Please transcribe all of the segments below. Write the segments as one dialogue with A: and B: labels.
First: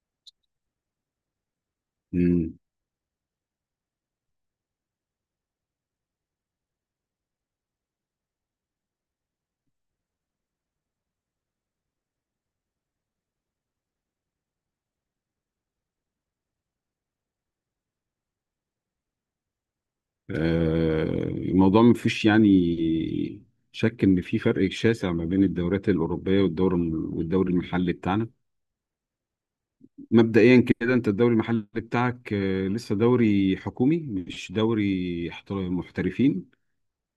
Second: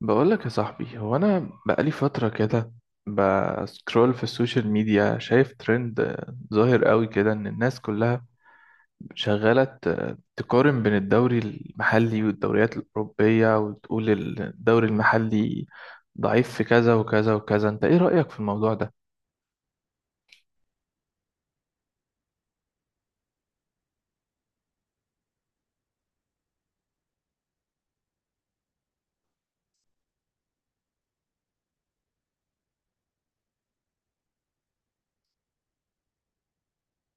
A: بقولك يا صاحبي، هو أنا بقالي فترة
B: مم.
A: كده بسكرول في السوشيال ميديا شايف ترند ظاهر قوي كده إن الناس كلها شغالة تقارن بين الدوري المحلي والدوريات الأوروبية وتقول الدوري المحلي ضعيف في كذا وكذا وكذا. أنت إيه رأيك في الموضوع ده؟
B: الموضوع ما فيش شك ان في فرق شاسع ما بين الدوريات الاوروبيه والدوري المحلي بتاعنا. مبدئيا كده انت الدوري المحلي بتاعك لسه دوري حكومي مش دوري محترفين.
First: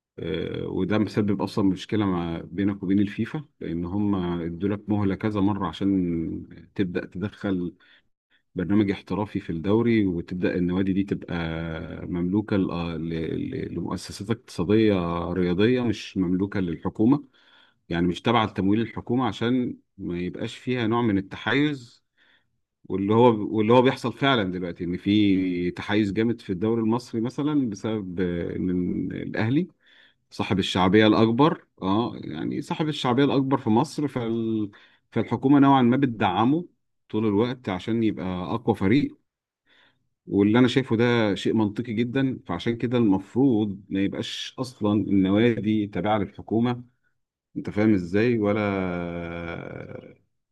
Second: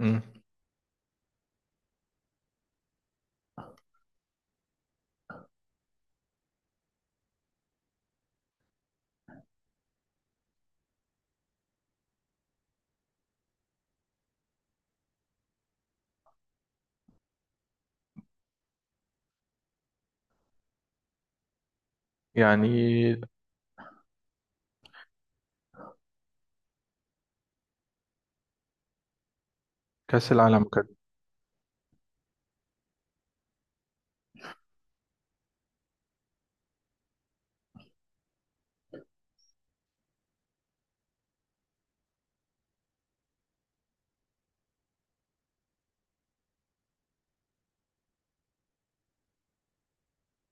A: مم.
B: وده مسبب اصلا مشكله ما بينك وبين الفيفا، لان هم ادوا لك مهله كذا مره عشان تبدا تدخل برنامج احترافي في الدوري، وتبدأ النوادي دي تبقى مملوكة لمؤسسات اقتصادية رياضية، مش مملوكة للحكومة، يعني مش تابعة لتمويل الحكومة عشان ما يبقاش فيها نوع من التحيز.
A: يعني
B: واللي هو بيحصل فعلا دلوقتي ان في تحيز جامد في الدوري المصري مثلا بسبب ان الاهلي
A: كأس
B: صاحب
A: العالم كده.
B: الشعبية الأكبر، صاحب الشعبية الأكبر في مصر، فالحكومة نوعا ما بتدعمه طول الوقت عشان يبقى أقوى فريق. واللي انا شايفه ده شيء منطقي جدا، فعشان كده المفروض ما يبقاش اصلا النوادي تابعه للحكومه، انت فاهم ازاي؟ ولا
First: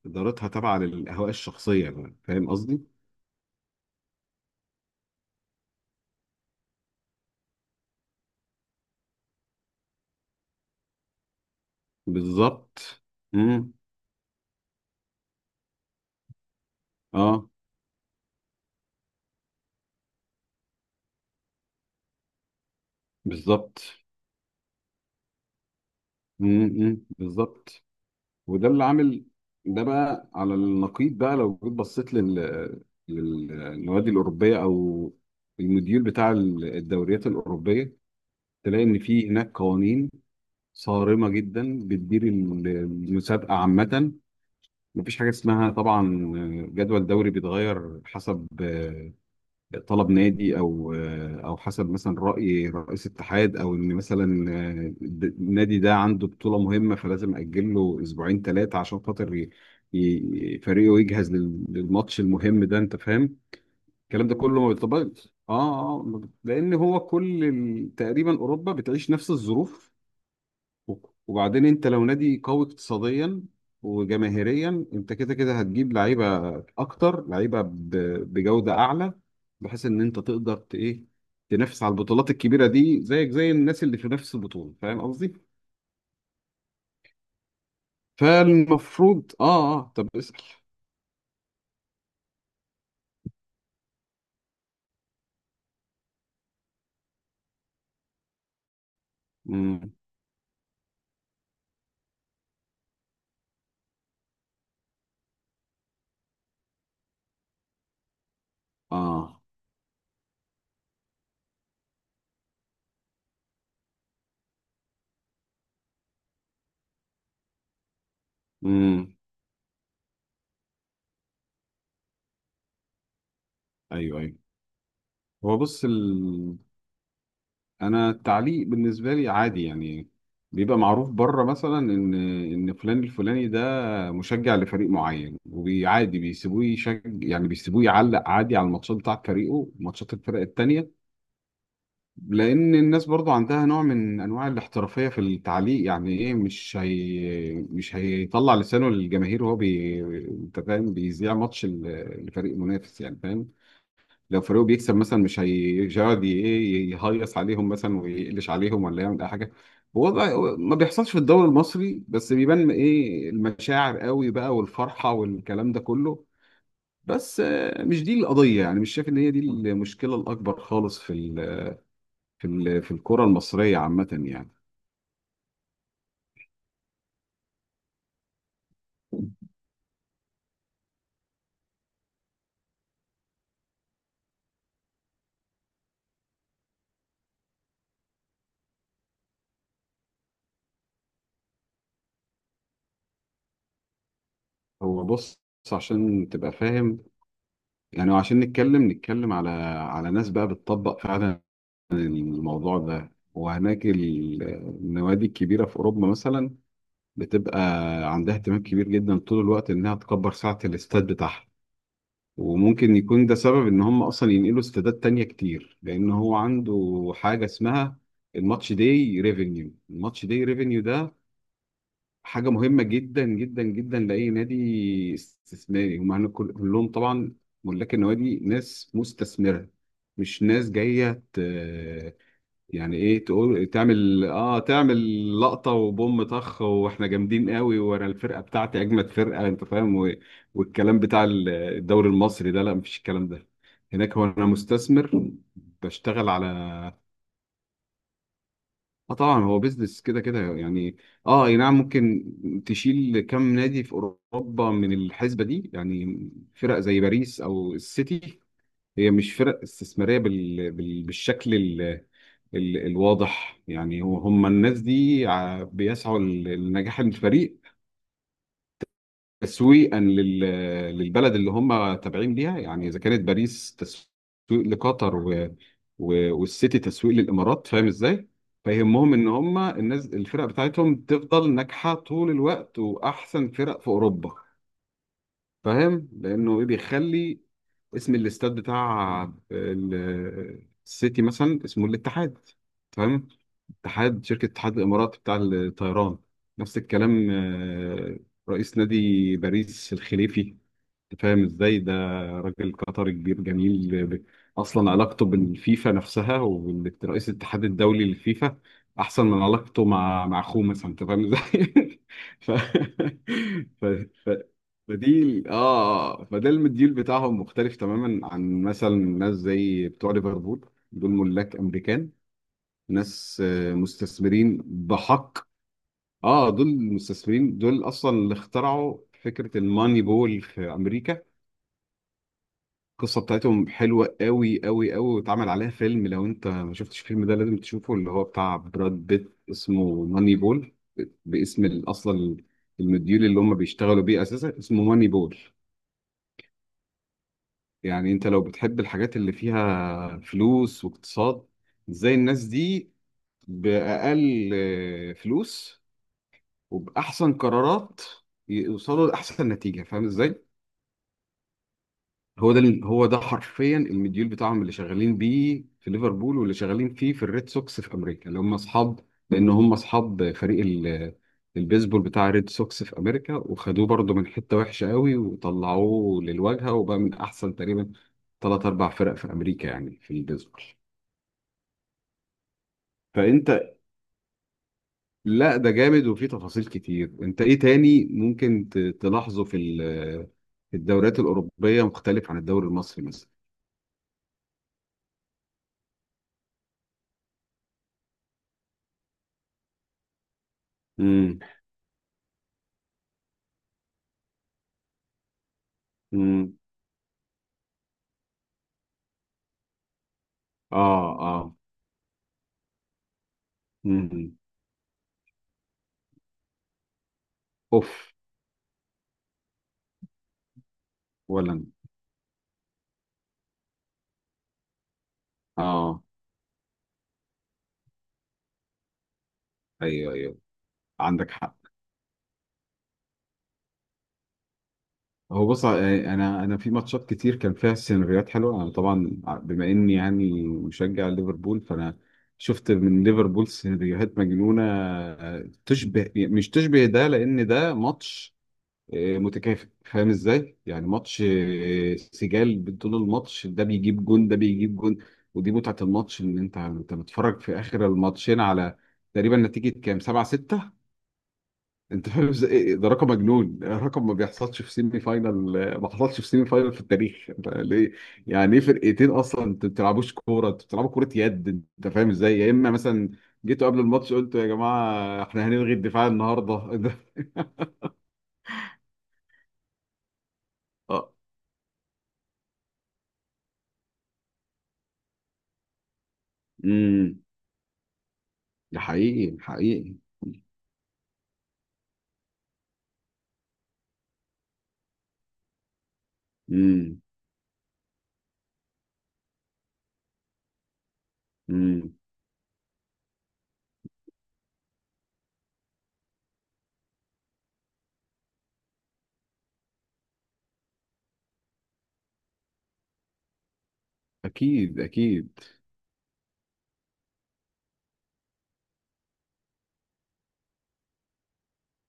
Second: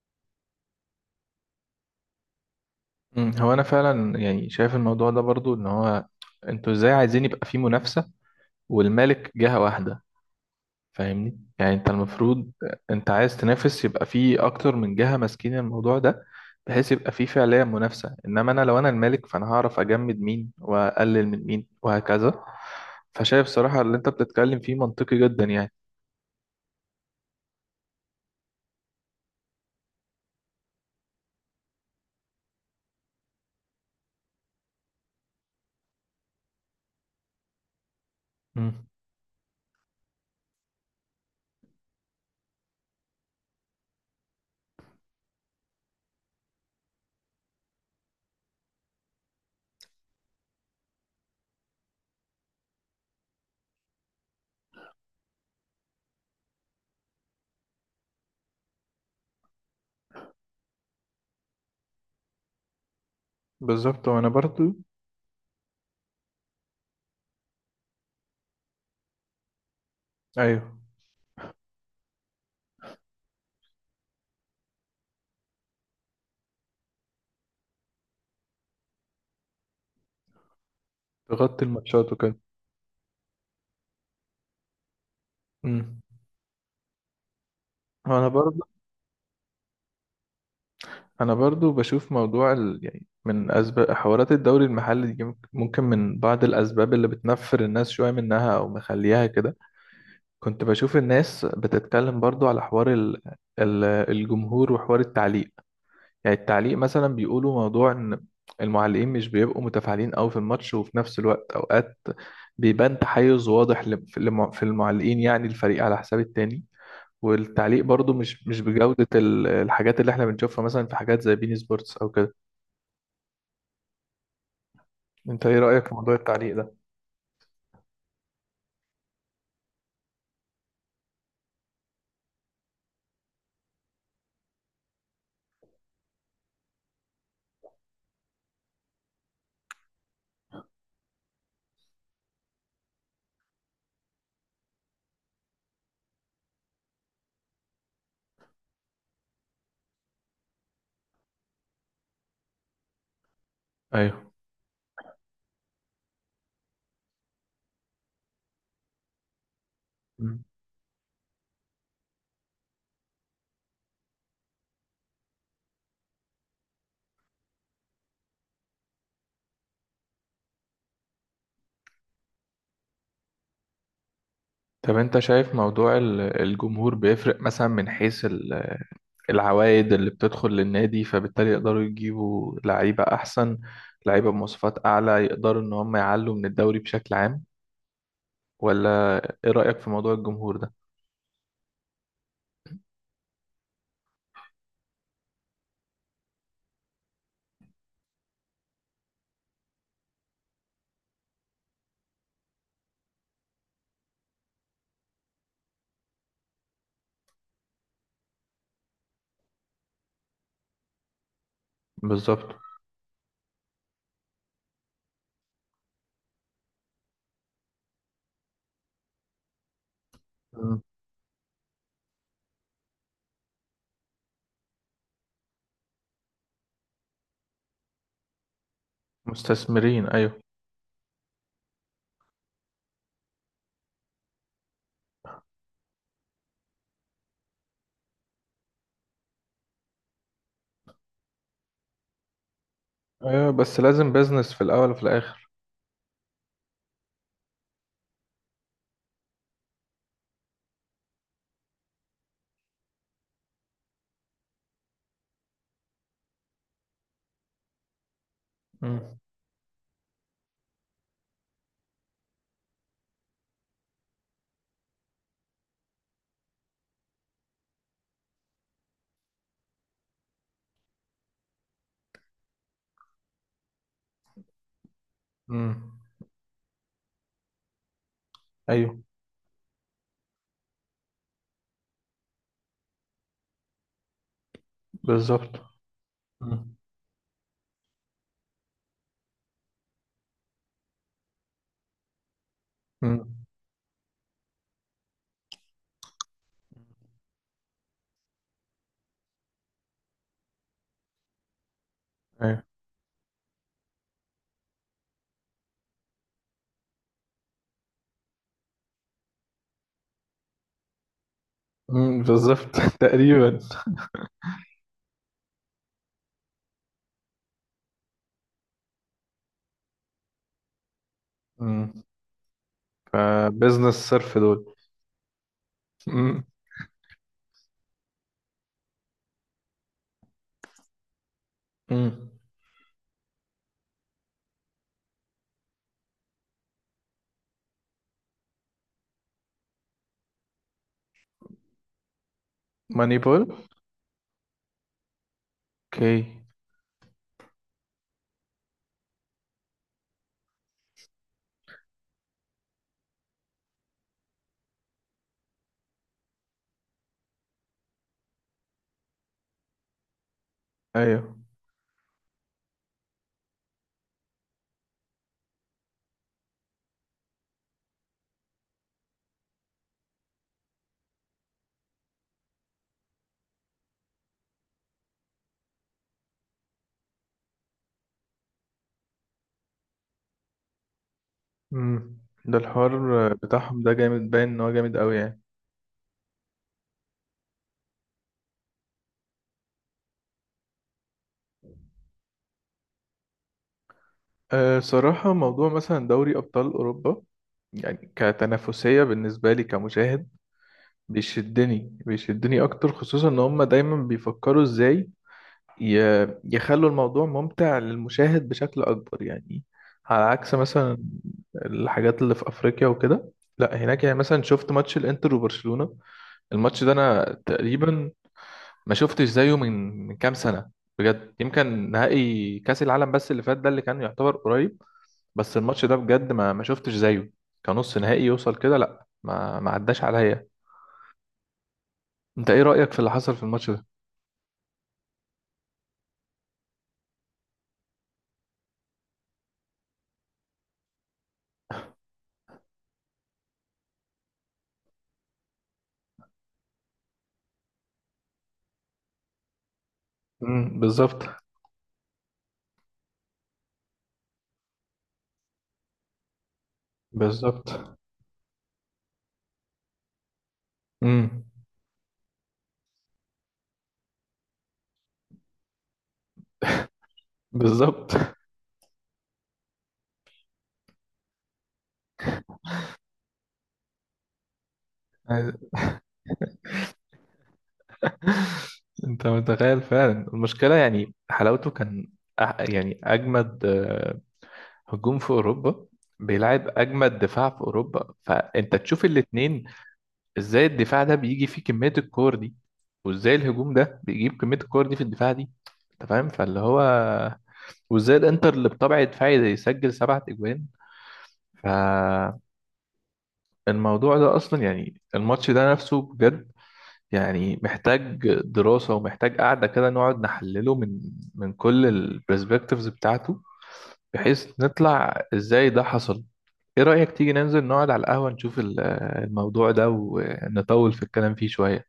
B: ادارتها تابعه للاهواء الشخصيه بقى. فاهم قصدي؟
A: هو أنا فعلا يعني شايف الموضوع ده برضو إن هو أنتوا إزاي عايزين يبقى فيه منافسة والمالك جهة واحدة؟ فاهمني يعني انت المفروض
B: بالظبط.
A: انت عايز
B: امم
A: تنافس يبقى في اكتر من جهة ماسكين الموضوع ده، بحيث يبقى في
B: اه
A: فعليا منافسة، انما انا لو انا المالك فانا هعرف اجمد مين واقلل من مين وهكذا. فشايف صراحة
B: بالظبط.
A: اللي انت بتتكلم فيه منطقي جدا يعني.
B: بالظبط. وده اللي عامل، ده بقى على النقيض بقى لو جيت بصيت للنوادي الاوروبيه او المديول بتاع الدوريات الاوروبيه، تلاقي
A: امم
B: ان في هناك قوانين صارمة جدا بتدير المسابقة عامة. مفيش حاجة اسمها طبعا جدول دوري بيتغير حسب طلب نادي، أو حسب مثلا رأي رئيس اتحاد، أو إن مثلا النادي ده عنده بطولة مهمة فلازم أجل له أسبوعين ثلاثة عشان خاطر فريقه يجهز للماتش المهم ده، أنت فاهم؟
A: بالظبط.
B: الكلام
A: وانا
B: ده كله ما
A: برضو
B: بيطبقش لأن هو كل تقريبا أوروبا بتعيش نفس الظروف.
A: ايوه
B: وبعدين انت لو نادي قوي اقتصاديا وجماهيريا، انت كده كده هتجيب لعيبه اكتر، لعيبه بجوده اعلى، بحيث ان انت تقدر ت- ايه
A: تغطي
B: تنافس على
A: الماتشات
B: البطولات
A: وكده.
B: الكبيره دي زيك زي الناس اللي في نفس البطوله، فاهم قصدي؟
A: امم. وانا برضو
B: فالمفروض طب اسال.
A: انا برضو بشوف موضوع يعني من اسباب حوارات الدوري المحلي دي، ممكن من بعض الاسباب اللي بتنفر الناس شوية منها او مخليها كده.
B: امم
A: كنت بشوف الناس بتتكلم برضو على حوار الجمهور وحوار التعليق. يعني التعليق مثلا بيقولوا موضوع ان المعلقين مش
B: اه
A: بيبقوا متفاعلين قوي في الماتش، وفي نفس الوقت اوقات بيبان تحيز واضح في المعلقين، يعني الفريق على حساب التاني. والتعليق برضو مش بجودة
B: امم
A: الحاجات اللي احنا بنشوفها مثلا في حاجات زي بين سبورتس او كده.
B: ايوه، ايوه.
A: انت
B: هو
A: ايه
B: بص
A: رأيك في موضوع التعليق ده؟
B: انا التعليق بالنسبه لي عادي يعني. بيبقى معروف بره مثلا ان فلان الفلاني ده مشجع لفريق معين، وعادي بيسيبوه يشج، يعني بيسيبوه يعلق عادي على الماتشات بتاعت فريقه، ماتشات الفرق التانية، لان الناس برضو عندها نوع من انواع الاحترافيه في التعليق. يعني ايه مش هي مش هيطلع لسانه للجماهير وهو بي، انت فاهم؟ بيذيع ماتش لفريق منافس، يعني فاهم،
A: ايوه.
B: لو فريقه بيكسب مثلا مش هيقعد ي- ايه يهيص عليهم مثلا ويقلش عليهم ولا يعمل اي حاجه.
A: مم.
B: هو ما بيحصلش في الدوري المصري، بس بيبان ايه المشاعر قوي بقى، والفرحه والكلام ده كله. بس مش دي القضيه، يعني مش شايف ان هي دي المشكله الاكبر خالص في ال في ال في الكره المصريه عامه يعني.
A: طب انت شايف موضوع الجمهور بيفرق مثلا من حيث العوائد اللي بتدخل للنادي، فبالتالي يقدروا يجيبوا لعيبة أحسن، لعيبة بمواصفات أعلى، يقدروا إن هم يعلوا من الدوري بشكل عام؟ ولا إيه رأيك في موضوع الجمهور ده؟
B: هو بص، عشان تبقى فاهم، يعني عشان نتكلم على على ناس بقى بتطبق فعلا الموضوع ده. وهناك النوادي الكبيرة في أوروبا مثلا بتبقى عندها اهتمام كبير جدا طول الوقت إنها تكبر سعة الاستاد بتاعها.
A: بالظبط.
B: وممكن يكون ده سبب إن هم أصلا ينقلوا استادات تانية كتير، لأن هو عنده حاجة اسمها الماتش داي ريفينيو. الماتش داي
A: مم.
B: ريفينيو ده حاجة مهمة جدا جدا جدا لأي نادي استثماري. هم هنا كلهم طبعا ملاك النوادي ناس مستثمرة،
A: مستثمرين أيوه.
B: مش ناس جاية يعني ايه تقول تعمل تعمل لقطة وبوم طخ، واحنا جامدين قوي وانا الفرقة بتاعتي اجمد فرقة، انت فاهم؟ والكلام بتاع الدوري المصري ده، لا مفيش الكلام ده
A: أيوه بس لازم
B: هناك. هو انا
A: بيزنس في الأول وفي
B: مستثمر
A: الآخر.
B: بشتغل على اه طبعا هو بيزنس كده كده يعني. اه اي نعم، ممكن تشيل كم نادي في اوروبا من الحسبة دي، يعني فرق زي باريس او السيتي هي
A: مم.
B: مش فرق استثمارية بالشكل الواضح يعني. هم الناس دي بيسعوا لنجاح الفريق تسويقا للبلد اللي هم تابعين ليها. يعني إذا كانت باريس تسويق لقطر
A: مم.
B: والسيتي تسويق للإمارات، فاهم إزاي؟
A: أيوه
B: فيهمهم إن هم الناس الفرق بتاعتهم تفضل ناجحة طول الوقت وأحسن فرق في أوروبا.
A: بالظبط.
B: فاهم؟ لانه ايه
A: مم.
B: بيخلي اسم الاستاد بتاع السيتي مثلا اسمه الاتحاد، تمام؟
A: مم.
B: اتحاد شركه اتحاد الامارات بتاع الطيران. نفس الكلام رئيس نادي باريس الخليفي، فاهم ازاي ده؟
A: أيوه.
B: راجل قطري كبير جميل اصلا علاقته بالفيفا نفسها ورئيس الاتحاد الدولي للفيفا احسن من علاقته مع اخوه مثلا، انت فاهم ازاي؟
A: مم.
B: ف...
A: بالظبط تقريبا.
B: ف... ف... فدي ال- اه آه، فده المديول بتاعهم مختلف تماما عن مثلا ناس زي بتوع ليفربول، دول ملاك
A: مم.
B: امريكان، ناس
A: فبيزنس صرف
B: مستثمرين
A: دول.
B: بحق.
A: مم.
B: اه دول مستثمرين، دول اصلا اللي اخترعوا فكره الماني بول في امريكا.
A: مم.
B: القصة بتاعتهم حلوة قوي قوي قوي، واتعمل عليها فيلم. لو انت ما شفتش الفيلم ده لازم تشوفه، اللي هو بتاع براد بيت، اسمه ماني بول، باسم اصلا
A: ماني
B: المديول اللي
A: بول.
B: هم بيشتغلوا بيه اساسا اسمه ماني بول.
A: أوكي.
B: يعني انت لو بتحب الحاجات اللي فيها فلوس واقتصاد، ازاي الناس دي بأقل فلوس وبأحسن قرارات يوصلوا لأحسن نتيجة، فاهم ازاي؟
A: أيوه.
B: هو ده حرفيا المديول بتاعهم، اللي شغالين بيه في ليفربول واللي شغالين فيه في الريد سوكس في امريكا، اللي هم اصحاب، لان هم اصحاب فريق البيسبول بتاع الريد سوكس في امريكا، وخدوه برضه من حته وحشه قوي وطلعوه للواجهه، وبقى من احسن تقريبا ثلاث اربع فرق في امريكا، يعني في البيسبول.
A: امم. ده الحوار
B: فانت،
A: بتاعهم ده جامد، باين ان هو جامد قوي يعني.
B: لا ده جامد وفيه تفاصيل كتير. انت ايه تاني ممكن تلاحظه في في الدوريات الاوروبيه مختلف عن الدوري المصري مثلا؟
A: أه صراحة موضوع مثلا دوري ابطال اوروبا، يعني كتنافسية بالنسبة لي كمشاهد،
B: امم
A: بيشدني بيشدني اكتر، خصوصا ان هم دايما بيفكروا ازاي
B: امم
A: يخلوا الموضوع ممتع للمشاهد بشكل اكبر يعني. على عكس مثلا
B: اه اه
A: الحاجات اللي في افريقيا وكده. لا هناك يعني
B: مم.
A: مثلا شفت ماتش الانتر وبرشلونة، الماتش ده انا تقريبا
B: اوف.
A: ما شفتش زيه من كام سنة، بجد
B: ولا.
A: يمكن نهائي كأس العالم بس اللي فات ده اللي كان يعتبر قريب. بس الماتش ده
B: اه
A: بجد ما شفتش زيه كنص نهائي يوصل كده، لا ما عداش
B: ايوه، ايوه،
A: عليا.
B: عندك حق.
A: انت ايه رأيك في اللي حصل في الماتش ده؟
B: هو بص، يعني انا في ماتشات كتير كان فيها سيناريوهات حلوه. انا طبعا بما اني يعني مشجع ليفربول، فانا شفت من ليفربول سيناريوهات مجنونه، تشبه مش تشبه ده، لان ده ماتش متكافئ، فاهم ازاي؟ يعني
A: بالظبط.
B: ماتش سجال طول الماتش، ده بيجيب جون ده بيجيب جون، ودي متعه الماتش. ان انت بتتفرج في اخر
A: بالظبط.
B: الماتشين على تقريبا نتيجه كام 7-6،
A: امم
B: انت فاهم ازاي؟ ايه ده رقم مجنون، رقم ما بيحصلش في سيمي فاينال، ما حصلش في سيمي فاينال في التاريخ. انت ليه
A: بالظبط
B: يعني ايه فرقتين اصلا، انت ما بتلعبوش كوره، انت بتلعبوا كوره يد، انت فاهم ازاي؟ يا اما مثلا جيتوا قبل الماتش قلتوا يا جماعه احنا هنلغي الدفاع النهارده. ده
A: انت متخيل فعلا المشكلة،
B: اه
A: يعني حلاوته كان يعني اجمد هجوم في اوروبا بيلعب اجمد
B: امم
A: دفاع في اوروبا، فانت
B: ده
A: تشوف
B: حقيقي
A: الاتنين،
B: حقيقي.
A: ازاي الدفاع ده بيجي فيه كمية الكور دي، وازاي الهجوم ده بيجيب كمية الكور دي في الدفاع دي. انت فاهم فاللي هو،
B: امم
A: وازاي الانتر اللي بطبع دفاعي ده يسجل 7 اجوان.
B: امم
A: فالموضوع ده اصلا يعني الماتش ده نفسه بجد، يعني محتاج دراسة ومحتاج قعدة كده نقعد نحلله من كل البرسبكتيفز بتاعته، بحيث
B: اكيد
A: نطلع
B: اكيد.
A: ازاي ده حصل. ايه رأيك تيجي ننزل نقعد على القهوة نشوف الموضوع ده ونطول في الكلام فيه شوية؟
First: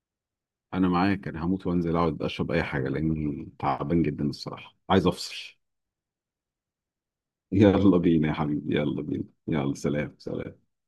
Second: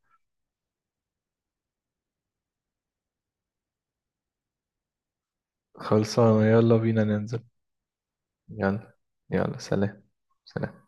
B: انا معاك، انا هموت وانزل اقعد اشرب اي حاجه لاني تعبان جدا الصراحه، عايز افصل.
A: خلصانة يلا بينا ننزل.
B: يلا بينا يا حبيبي،
A: يلا.
B: يلا بينا،
A: يلا
B: يلا
A: سلام.
B: سلام سلام.
A: سلام.